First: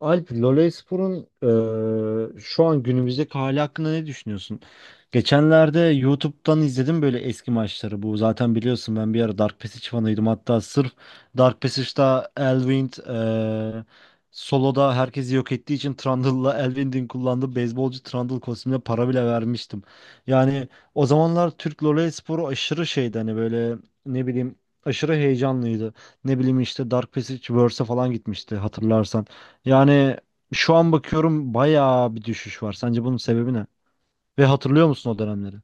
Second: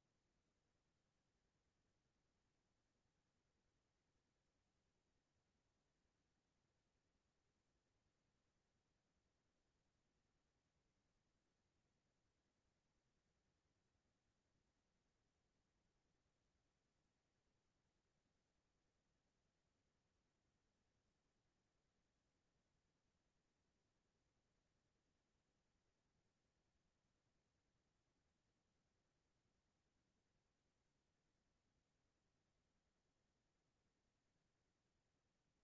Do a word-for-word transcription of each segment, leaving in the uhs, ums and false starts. Alp, Lolaispor'un eee, şu an günümüzdeki hali hakkında ne düşünüyorsun? Geçenlerde YouTube'dan izledim böyle eski maçları. Bu zaten biliyorsun ben bir ara Dark Passage fanıydım. Hatta sırf Dark Passage'da Elwind eee, soloda herkesi yok ettiği için Trundle'la Elwind'in kullandığı beyzbolcu Trundle kostümüne para bile vermiştim. Yani o zamanlar Türk Lolaispor'u aşırı şeydi hani böyle ne bileyim aşırı heyecanlıydı. Ne bileyim işte Dark Passage Verse'e falan gitmişti hatırlarsan. Yani şu an bakıyorum bayağı bir düşüş var. Sence bunun sebebi ne? Ve hatırlıyor musun o dönemleri?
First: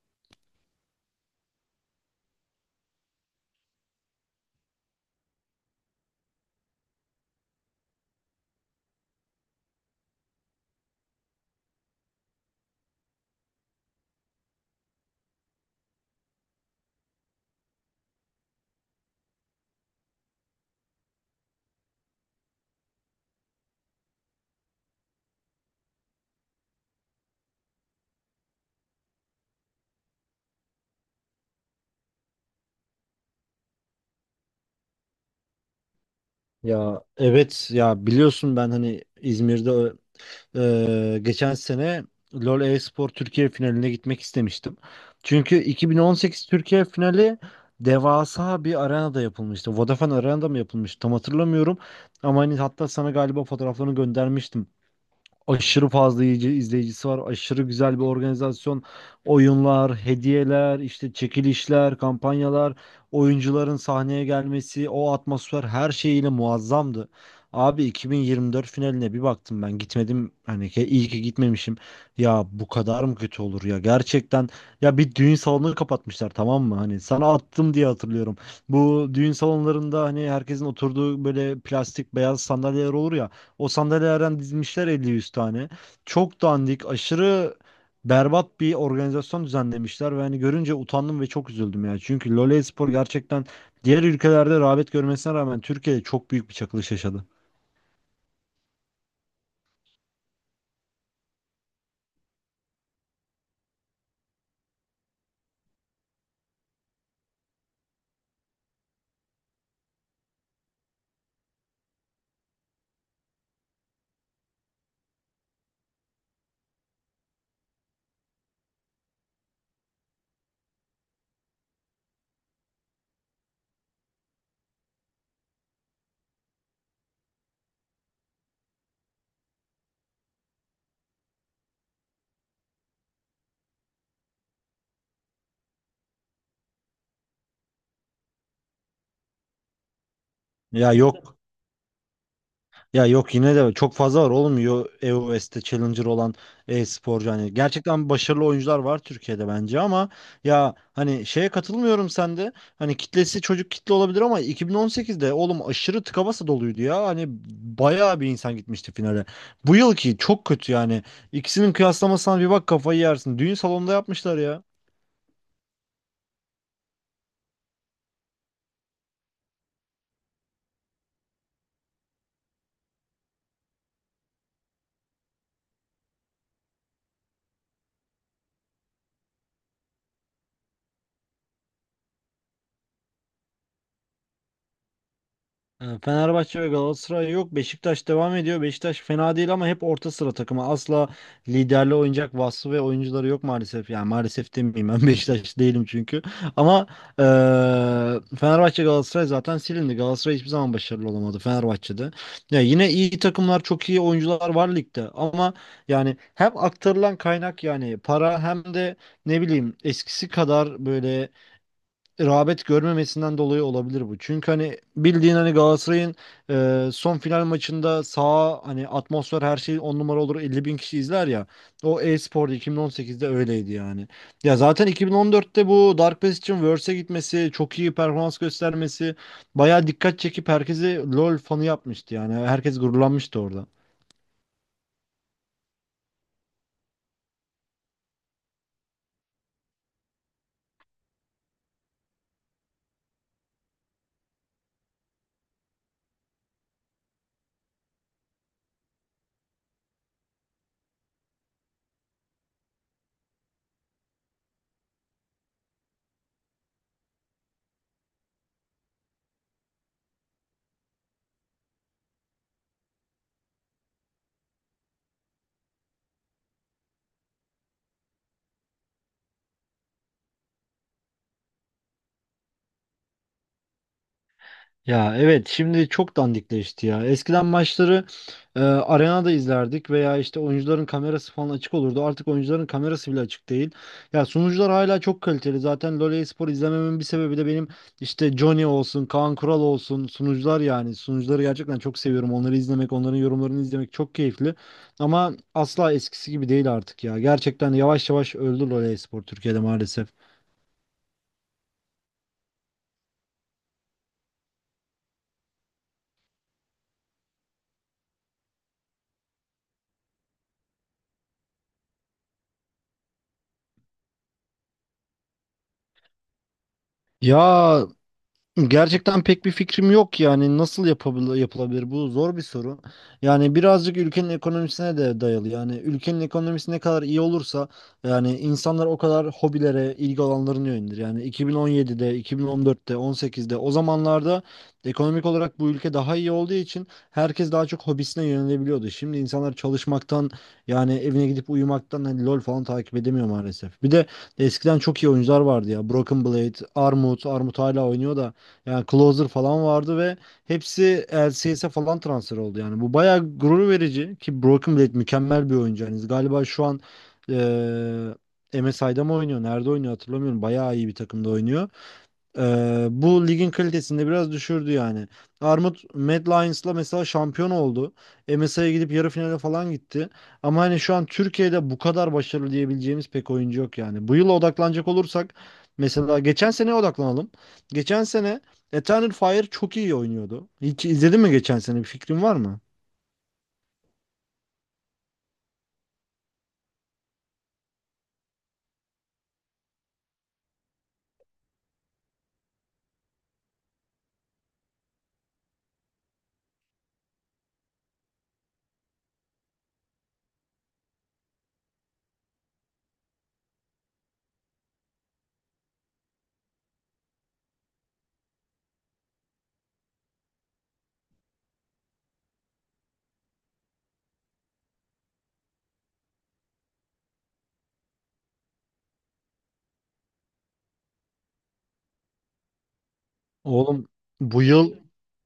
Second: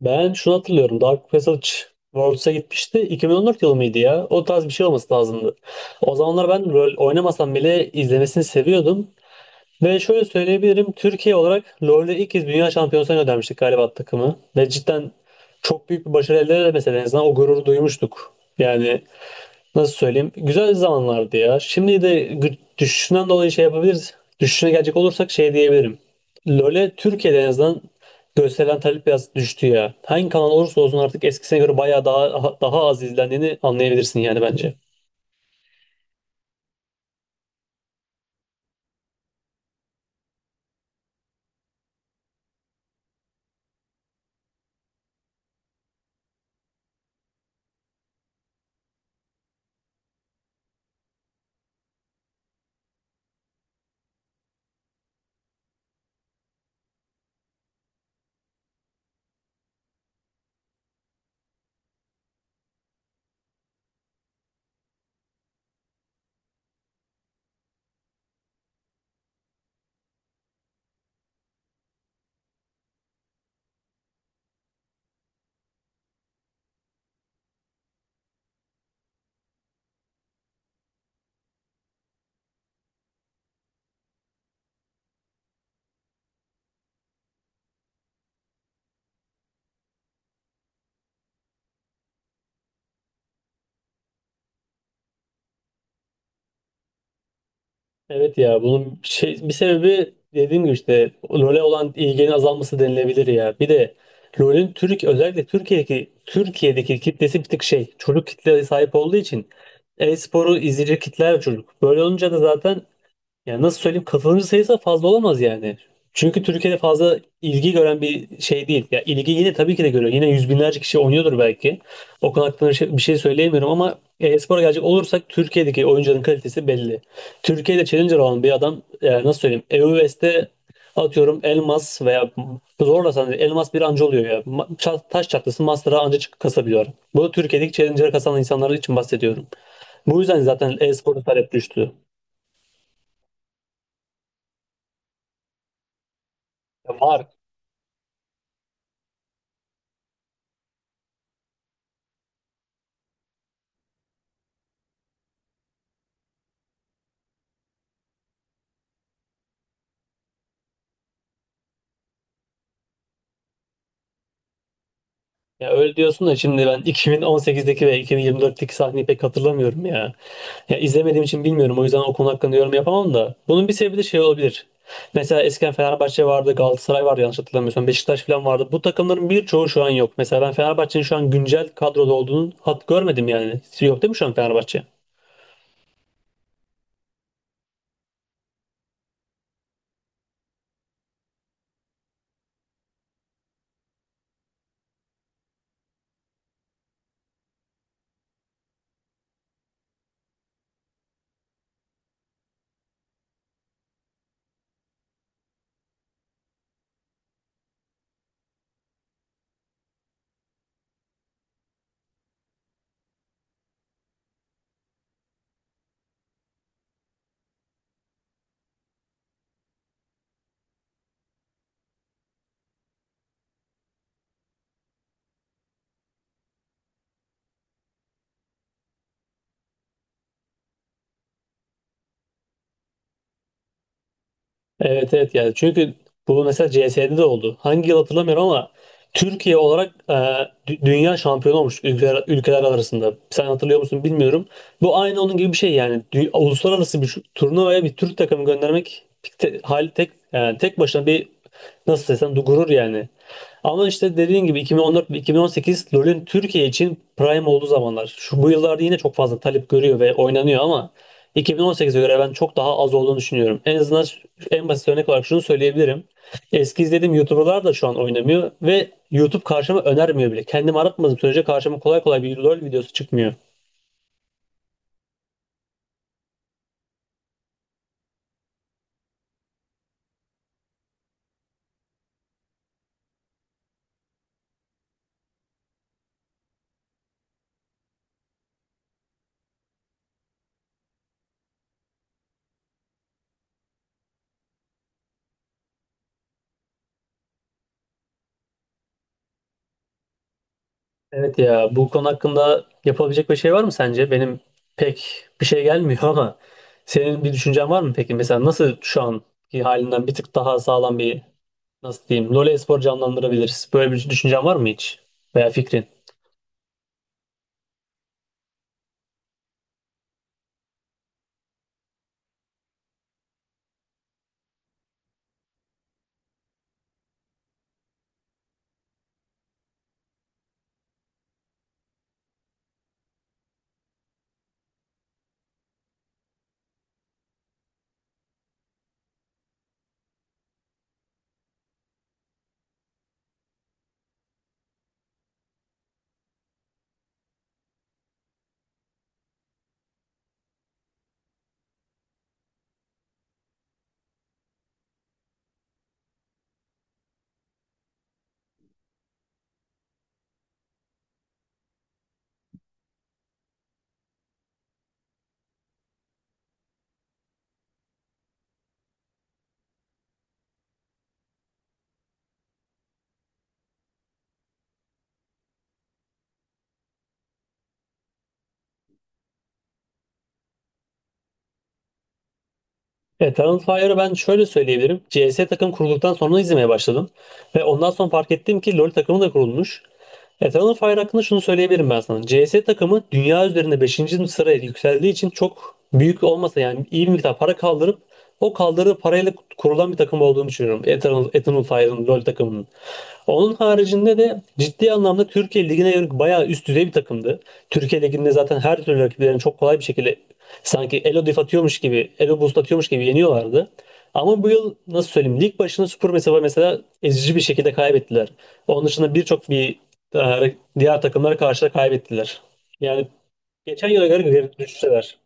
Ben şunu hatırlıyorum. Dark Passage Worlds'a gitmişti. iki bin on dört yılı mıydı ya? O tarz bir şey olması lazımdı. O zamanlar ben rol oynamasam bile izlemesini seviyordum. Ve şöyle söyleyebilirim. Türkiye olarak LoL'de ilk kez dünya şampiyonasına göndermiştik galiba takımı. Ve cidden çok büyük bir başarı elde edemese de en azından o gururu duymuştuk. Yani nasıl söyleyeyim? Güzel zamanlardı ya. Şimdi de gü- düşüşünden dolayı şey yapabiliriz. Düşüşüne gelecek olursak şey diyebilirim. LoL'e Türkiye'de en azından gösterilen talep biraz düştü ya. Hangi kanal olursa olsun artık eskisine göre bayağı daha daha az izlendiğini anlayabilirsin yani bence. Ya evet ya biliyorsun ben hani İzmir'de e, geçen sene LoL e-spor Türkiye finaline gitmek istemiştim. Çünkü iki bin on sekiz Türkiye finali devasa bir arenada yapılmıştı. Vodafone Arena'da mı yapılmıştı tam hatırlamıyorum. Ama hani hatta sana galiba fotoğraflarını göndermiştim. Aşırı fazla iyice izleyicisi var. Aşırı güzel bir organizasyon. Oyunlar, hediyeler, işte çekilişler, kampanyalar, oyuncuların sahneye gelmesi, o atmosfer her şeyiyle muazzamdı. Abi iki bin yirmi dört finaline bir baktım ben gitmedim hani ki iyi ki gitmemişim. Ya bu kadar mı kötü olur ya gerçekten ya bir düğün salonunu kapatmışlar tamam mı? Hani sana attım diye hatırlıyorum. Bu düğün salonlarında hani herkesin oturduğu böyle plastik beyaz sandalyeler olur ya. O sandalyelerden dizmişler elli yüz tane. Çok dandik, aşırı berbat bir organizasyon düzenlemişler ve hani görünce utandım ve çok üzüldüm ya. Çünkü LoL Espor gerçekten diğer ülkelerde rağbet görmesine rağmen Türkiye'de çok büyük bir çakılış yaşadı. Evet ya bunun şey, bir sebebi dediğim gibi işte LoL'e olan ilginin azalması denilebilir ya. Bir de LoL'ün Türk özellikle Türkiye'deki Türkiye'deki kitlesi bir tık şey çocuk kitleye sahip olduğu için e-sporu izleyecek kitler çocuk. Böyle olunca da zaten yani nasıl söyleyeyim katılımcı sayısı fazla olamaz yani. Çünkü Türkiye'de fazla ilgi gören bir şey değil. Ya ilgi yine tabii ki de görüyor. Yine yüz binlerce kişi oynuyordur belki. O konu hakkında bir şey, bir şey söyleyemiyorum ama e-spora gelecek olursak Türkiye'deki oyuncuların kalitesi belli. Türkiye'de challenger olan bir adam e, nasıl söyleyeyim E U S'te atıyorum Elmas veya zorlasan Elmas bir anca oluyor ya. Ma- ça- Taş çatlası Master'a anca çık- kasabiliyor. Bu Türkiye'deki challenger'a kasan insanlar için bahsediyorum. Bu yüzden zaten Ya e-spora yok. talep düştü. Ya yok yine de çok fazla var olmuyor E O S'te Challenger olan Ya var. e-sporcu hani gerçekten başarılı oyuncular var Türkiye'de bence ama ya hani şeye katılmıyorum sende hani kitlesi çocuk kitle olabilir ama iki bin on sekizde oğlum aşırı tıka basa doluydu ya hani bayağı bir insan gitmişti finale. Bu yılki çok kötü yani ikisinin kıyaslamasına bir bak kafayı yersin düğün salonunda yapmışlar ya. Ya öyle diyorsun da şimdi ben iki bin on sekizdeki ve iki bin yirmi dörtteki sahneyi pek hatırlamıyorum ya. Ya izlemediğim için bilmiyorum. O yüzden o konu hakkında yorum yapamam da. Bunun bir sebebi de şey olabilir. Mesela eskiden Fenerbahçe vardı, Galatasaray vardı yanlış hatırlamıyorsam. Beşiktaş falan vardı. Bu takımların birçoğu şu an yok. Mesela ben Fenerbahçe'nin şu an güncel kadroda olduğunu hat görmedim yani. Yok değil mi şu an Fenerbahçe? E, Fenerbahçe ve Galatasaray yok. Beşiktaş devam ediyor. Beşiktaş fena değil ama hep orta sıra takımı. Asla liderli oynayacak vasfı ve oyuncuları yok maalesef. Yani maalesef demeyeyim ben Beşiktaş değilim çünkü. Ama e, Fenerbahçe Galatasaray zaten silindi. Galatasaray hiçbir zaman başarılı olamadı Fenerbahçe'de. Ya yine iyi takımlar, çok iyi oyuncular var ligde ama yani hem aktarılan kaynak yani para hem de ne bileyim eskisi kadar böyle rağbet görmemesinden dolayı olabilir bu. Çünkü hani bildiğin hani Galatasaray'ın e, son final maçında saha hani atmosfer her şey on numara olur elli bin kişi izler ya. O e-spor'da iki bin on sekizde öyleydi yani. Ya zaten iki bin on dörtte bu Dark Pass için Worlds'e gitmesi, çok iyi performans göstermesi bayağı dikkat çekip herkesi LoL fanı yapmıştı yani. Herkes gururlanmıştı orada. Evet, evet, yani çünkü bu mesela C S'de de oldu. Hangi yıl hatırlamıyorum ama Türkiye olarak e, dü- dünya şampiyonu olmuş ülkeler, ülkeler arasında. Sen hatırlıyor musun bilmiyorum. Bu aynı onun gibi bir şey yani. Dü- uluslararası bir şu- turnuvaya bir Türk takımı göndermek tek, hal tek yani tek başına bir nasıl desem du- gurur yani. Ama işte dediğin gibi iki bin on dört ve iki bin on sekiz LoL'ün Türkiye için prime olduğu zamanlar. Şu bu yıllarda yine çok fazla talep görüyor ve oynanıyor ama iki bin on sekize göre ben çok daha az olduğunu düşünüyorum. En azından ş- en basit örnek olarak şunu söyleyebilirim. Eski izlediğim YouTuber'lar da şu an oynamıyor ve YouTube karşıma önermiyor bile. Kendim aratmadığım sürece karşıma kolay kolay bir LoL videosu çıkmıyor. Ya evet şimdi çok dandikleşti ya. Eskiden maçları e, arenada izlerdik veya işte oyuncuların kamerası falan açık olurdu. Artık oyuncuların kamerası bile açık değil. Ya sunucular hala çok kaliteli. Zaten LoL spor izlememin bir sebebi de benim işte Johnny olsun, Kaan Kural olsun sunucular yani. Sunucuları gerçekten çok seviyorum. Onları izlemek, onların yorumlarını izlemek çok keyifli. Ama asla eskisi gibi değil artık ya. Gerçekten yavaş yavaş öldü LoL spor Türkiye'de maalesef. Evet ya bu konu hakkında yapabilecek bir şey var mı sence? Benim pek bir şey gelmiyor ama senin bir düşüncen var mı peki? Mesela nasıl şu anki halinden bir tık daha sağlam bir nasıl diyeyim LoL spor canlandırabiliriz? Böyle bir düşüncen var mı hiç? Veya fikrin? Ya gerçekten pek bir fikrim yok yani nasıl yapabil- yapılabilir bu zor bir soru. Yani birazcık ülkenin ekonomisine de dayalı. Yani ülkenin ekonomisi ne kadar iyi olursa yani insanlar o kadar hobilere, ilgi alanlarına yönelir. Yani iki bin on yedide, iki bin on dörtte, on sekizde o zamanlarda ekonomik olarak bu ülke daha iyi olduğu için herkes daha çok hobisine yönelebiliyordu. Şimdi insanlar çalışmaktan yani evine gidip uyumaktan hani LOL falan takip edemiyor maalesef. Bir de eskiden çok iyi oyuncular vardı ya. Broken Blade, Armut, Armut hala oynuyor da yani Closer falan vardı ve hepsi L C S'e falan transfer oldu. Yani bu bayağı gurur verici ki Broken Blade mükemmel bir oyuncu. Yani galiba şu an eee M S I'da mı oynuyor? Nerede oynuyor hatırlamıyorum. Bayağı iyi bir takımda oynuyor. Ee, bu ligin kalitesini de biraz düşürdü yani. Armut Mad Lions'la mesela şampiyon oldu. M S I'ye gidip yarı finale falan gitti. Ama hani şu an Türkiye'de bu kadar başarılı diyebileceğimiz pek oyuncu yok yani. Bu yıla odaklanacak olursak mesela geçen seneye odaklanalım. Geçen sene Eternal Fire çok iyi oynuyordu. Hiç izledin mi geçen sene? Bir fikrin var mı? Eternal Fire'ı ben şöyle söyleyebilirim. C S takım kurulduktan sonra izlemeye başladım. Ve ondan sonra fark ettim ki LoL takımı da kurulmuş. Eternal Fire hakkında şunu söyleyebilirim ben sana. C S takımı dünya üzerinde beşinci sıraya yükseldiği için çok büyük olmasa yani iyi bir miktar para kaldırıp o kaldırdığı parayla kurulan bir takım olduğunu düşünüyorum. Eternal, Eternal Fire'ın LoL takımının. Onun haricinde de ciddi anlamda Türkiye Ligi'ne yönelik bayağı üst düzey bir takımdı. Türkiye Ligi'nde zaten her türlü rakiplerini çok kolay bir şekilde sanki Elo Def atıyormuş gibi, Elo Boost atıyormuş gibi yeniyorlardı. Ama bu yıl nasıl söyleyeyim lig başına Super mesela mesela ezici bir şekilde kaybettiler. Onun dışında birçok bir e, diğer takımlara karşı da kaybettiler. Yani geçen Oğlum yıla göre bu geri yıl düşseler.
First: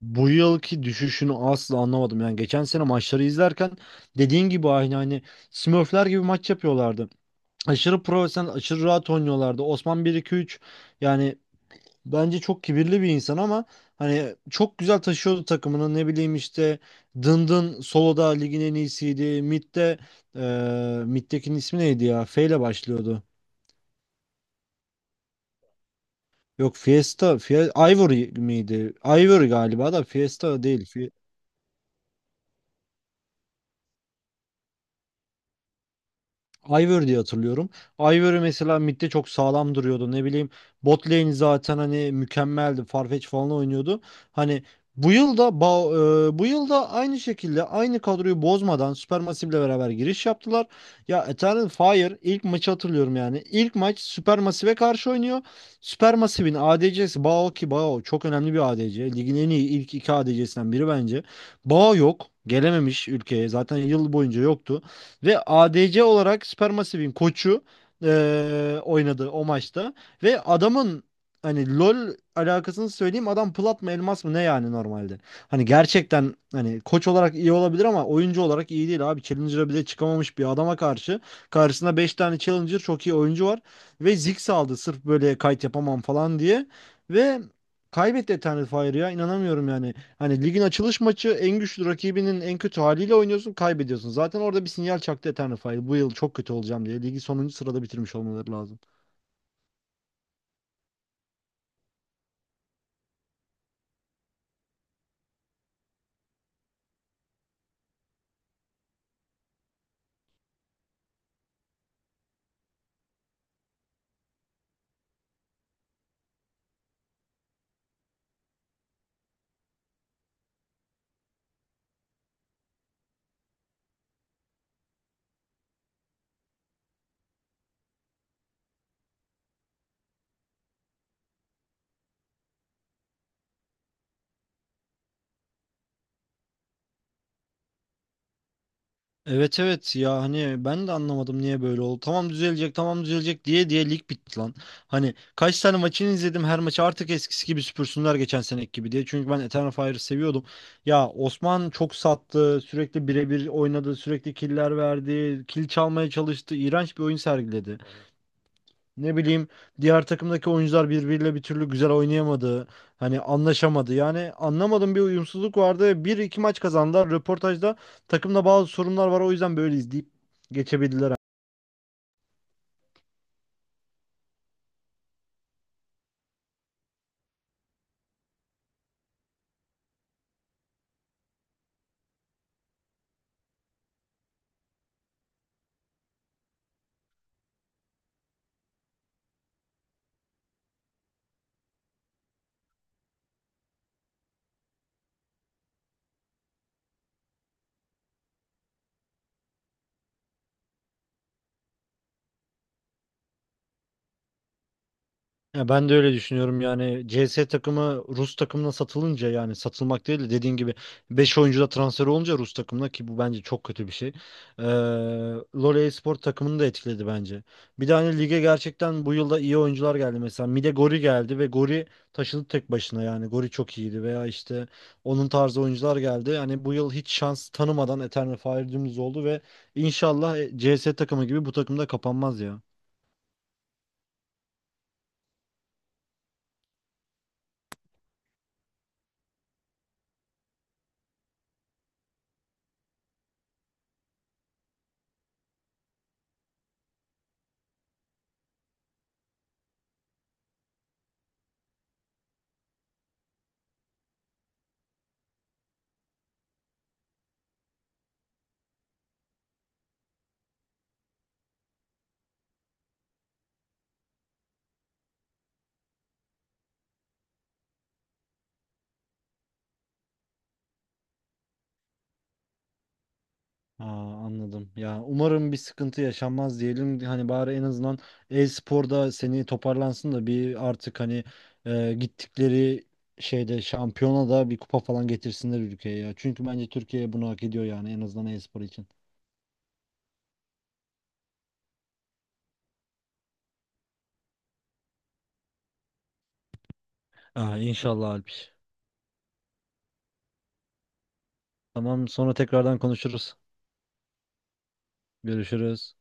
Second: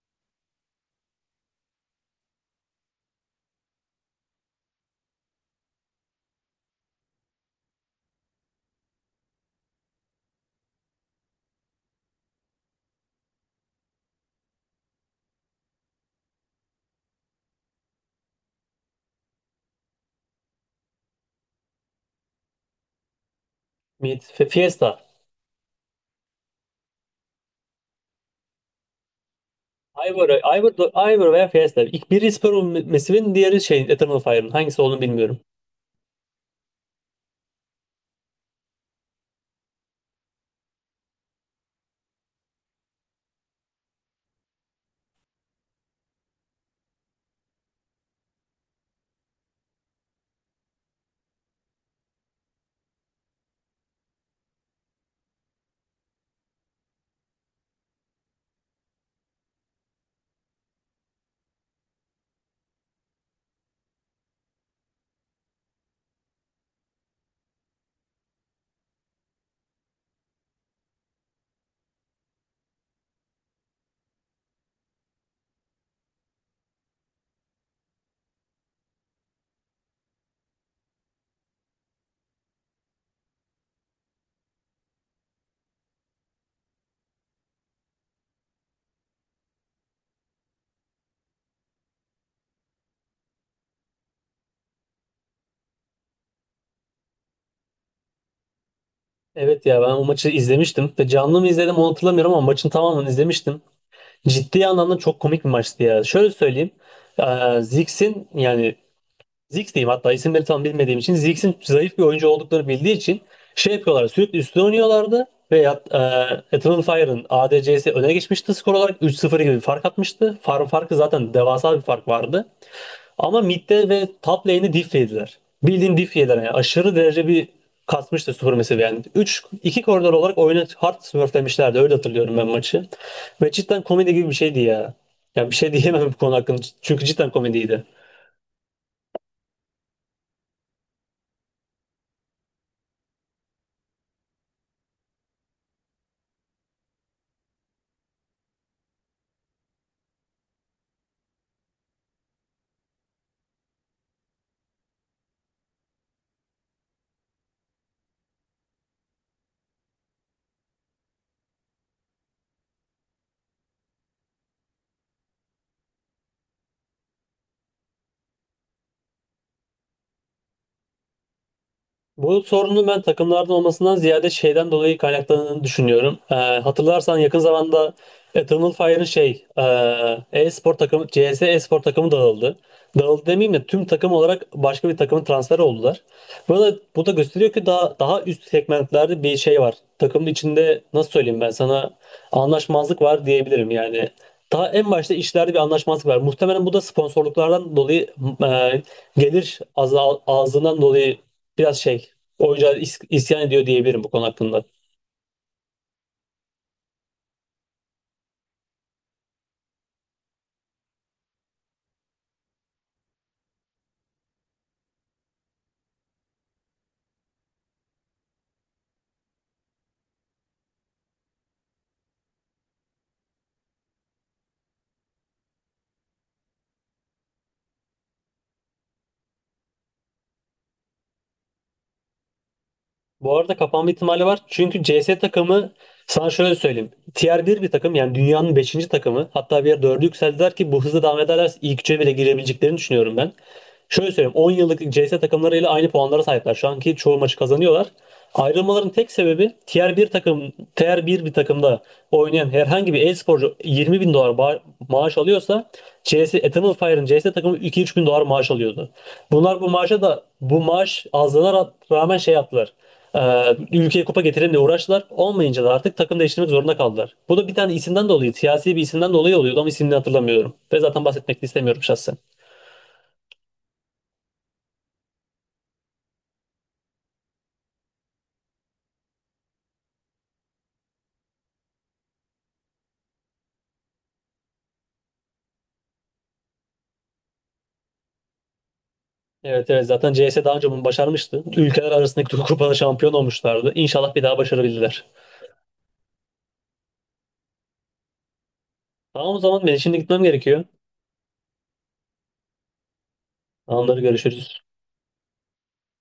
bu yılki düşüşünü asla anlamadım. Yani geçen sene maçları izlerken dediğin gibi aynı hani Smurfler gibi maç yapıyorlardı. Aşırı profesyonel, aşırı rahat oynuyorlardı. Osman bir iki-üç yani bence çok kibirli bir insan ama hani çok güzel taşıyordu takımını. Ne bileyim işte Dındın soloda ligin en iyisiydi. Mid'de eee Mid'dekinin ismi neydi ya? F ile başlıyordu. Mid, F- Fiesta. Yok Fiesta, Fie- Ivory miydi? Ivory galiba da Ivor, Fiesta Ivor, değil. Ivor veya Fiesta. İlk biri Spur Mesiv'in diğeri şey Eternal Fire'ın. Hangisi olduğunu bilmiyorum. Ivor diye hatırlıyorum. Ivory mesela midde çok sağlam duruyordu. Ne bileyim bot lane zaten hani mükemmeldi. Farfetch falan oynuyordu. Hani bu yıl da e, bu yıl da aynı şekilde aynı kadroyu bozmadan Supermassive ile beraber giriş yaptılar. Ya Eternal Fire ilk maçı hatırlıyorum yani. İlk maç Supermassive'e karşı oynuyor. Supermassive'in A D C'si Bao ki Bao çok önemli bir A D C. Ligin en iyi ilk iki A D C'sinden biri bence. Bao yok. Gelememiş ülkeye. Zaten yıl boyunca yoktu. Ve A D C olarak Supermassive'in koçu eee, oynadı o maçta. Ve adamın hani LoL alakasını söyleyeyim adam plat mı elmas mı ne yani normalde. Hani gerçekten hani koç olarak iyi olabilir ama oyuncu olarak iyi değil abi. Challenger'a bile çıkamamış bir adama karşı. Karşısında beş tane Challenger çok iyi oyuncu var. Ve Ziggs aldı sırf böyle kayıt yapamam falan diye. Ve kaybetti Eternal Fire'ı ya inanamıyorum yani. Hani ligin açılış maçı en güçlü rakibinin en kötü haliyle oynuyorsun, kaybediyorsun. Zaten orada bir sinyal çaktı Eternify. Bu yıl çok kötü olacağım diye. Ligi sonuncu sırada bitirmiş olmaları lazım. Evet ya ben o maçı izlemiştim. Ve canlı mı izledim onu hatırlamıyorum ama maçın tamamını izlemiştim. Ciddi anlamda çok komik bir maçtı ya. Şöyle söyleyeyim. Ee, Ziggs'in yani Ziggs diyeyim hatta isimleri tam bilmediğim için Ziggs'in zayıf bir oyuncu olduklarını bildiği için şey yapıyorlar sürekli üstüne oynuyorlardı ve yat- e, Eternal Fire'ın A D C'si öne geçmişti skor olarak üç sıfır gibi bir fark atmıştı. Farm farkı zaten devasa bir fark vardı. Ama midde ve top lane'i diff yediler. Bildiğin diff yediler yani aşırı derece bir kasmıştı Super Massive yani. üç iki koridor olarak oyunu hard smurflemişlerdi öyle hatırlıyorum ben maçı. Ve cidden komedi gibi bir şeydi ya. Yani bir şey diyemem bu konu hakkında çünkü cidden komediydi. Evet evet ya hani ben de anlamadım niye böyle oldu. Tamam düzelecek tamam düzelecek diye diye lig bitti lan. Hani kaç tane maçını izledim her maçı artık eskisi gibi süpürsünler geçen seneki gibi diye. Çünkü ben Eternal Fire'ı seviyordum. Ya Osman çok sattı sürekli birebir oynadı sürekli killer verdi. Kill çalmaya çalıştı. İğrenç bir oyun sergiledi. Ne bileyim diğer takımdaki oyuncular birbiriyle bir türlü güzel oynayamadı. Hani anlaşamadı. Yani anlamadım bir uyumsuzluk vardı. Bir iki maç kazandılar. Röportajda takımda bazı sorunlar var. O yüzden böyle izleyip geçebildiler. Bu sorunun ben takımlardan olmasından ziyade şeyden dolayı kaynaklandığını düşünüyorum. Ee, hatırlarsan yakın zamanda Eternal Fire'ın şey e, e-spor takımı C S e-spor takımı dağıldı. Dağıldı demeyeyim de tüm takım olarak başka bir takımın transferi oldular. Bu da, bu da gösteriyor ki daha daha üst segmentlerde bir şey var. Takımın içinde nasıl söyleyeyim ben sana anlaşmazlık var diyebilirim yani. Daha en başta işlerde bir anlaşmazlık var. Muhtemelen bu da sponsorluklardan dolayı e, gelir azal, azlığından dolayı biraz şey oyuncular is- isyan ediyor diyebilirim bu konu hakkında. Ya ben de öyle düşünüyorum yani C S takımı Rus takımına satılınca yani satılmak değil de dediğin gibi beş oyuncu da transfer olunca Rus takımına ki bu bence çok kötü bir şey. Ee, LoL spor takımını da etkiledi bence. Bir de hani lige gerçekten bu yılda iyi oyuncular geldi mesela Mide Gori geldi ve Gori taşıdı tek başına yani Gori çok iyiydi veya işte onun tarzı oyuncular geldi. Yani bu yıl hiç şans tanımadan Eternal Fire dümdüz oldu ve inşallah C S takımı gibi bu takımda kapanmaz ya. Bu arada kapanma ihtimali var. Çünkü C S takımı sana şöyle söyleyeyim. Tier 1 bir takım yani dünyanın beşinci takımı. Hatta bir yer dörde yükseldiler ki bu hızla devam ederlerse ilk üçe bile girebileceklerini düşünüyorum ben. Şöyle söyleyeyim on yıllık C CS takımlarıyla aynı puanlara sahipler. Şu anki çoğu maçı kazanıyorlar. Ayrılmaların tek sebebi Tier bir takım Tier 1 bir takımda oynayan herhangi bir e-sporcu yirmi bin dolar ba- maaş alıyorsa C S Eternal Fire'ın C S takımı iki üç bin dolar maaş alıyordu. Bunlar bu maaşa da bu maaş azlığına ra- rağmen şey yaptılar. Ee, ülkeye kupa getirelim diye uğraştılar. Olmayınca da artık takım değiştirmek zorunda kaldılar. Bu da bir tane isimden dolayı, siyasi bir isimden dolayı oluyordu ama isimini hatırlamıyorum. Ve zaten bahsetmek de istemiyorum şahsen. Aa, anladım. Ya umarım bir sıkıntı yaşanmaz diyelim. Hani bari en azından e-sporda seni toparlansın da bir artık hani e, gittikleri şeyde şampiyona da bir kupa falan getirsinler ülkeye ya. Çünkü bence Türkiye bunu hak ediyor yani en azından e-spor için. Evet, evet, zaten C S daha önce bunu başarmıştı. Ülkeler arasındaki kupada şampiyon olmuşlardı. İnşallah bir daha başarabilirler. Aa, inşallah Alpiş. Tamam, o zaman ben şimdi gitmem gerekiyor. Tamam sonra tekrardan konuşuruz. Anları görüşürüz. Görüşürüz.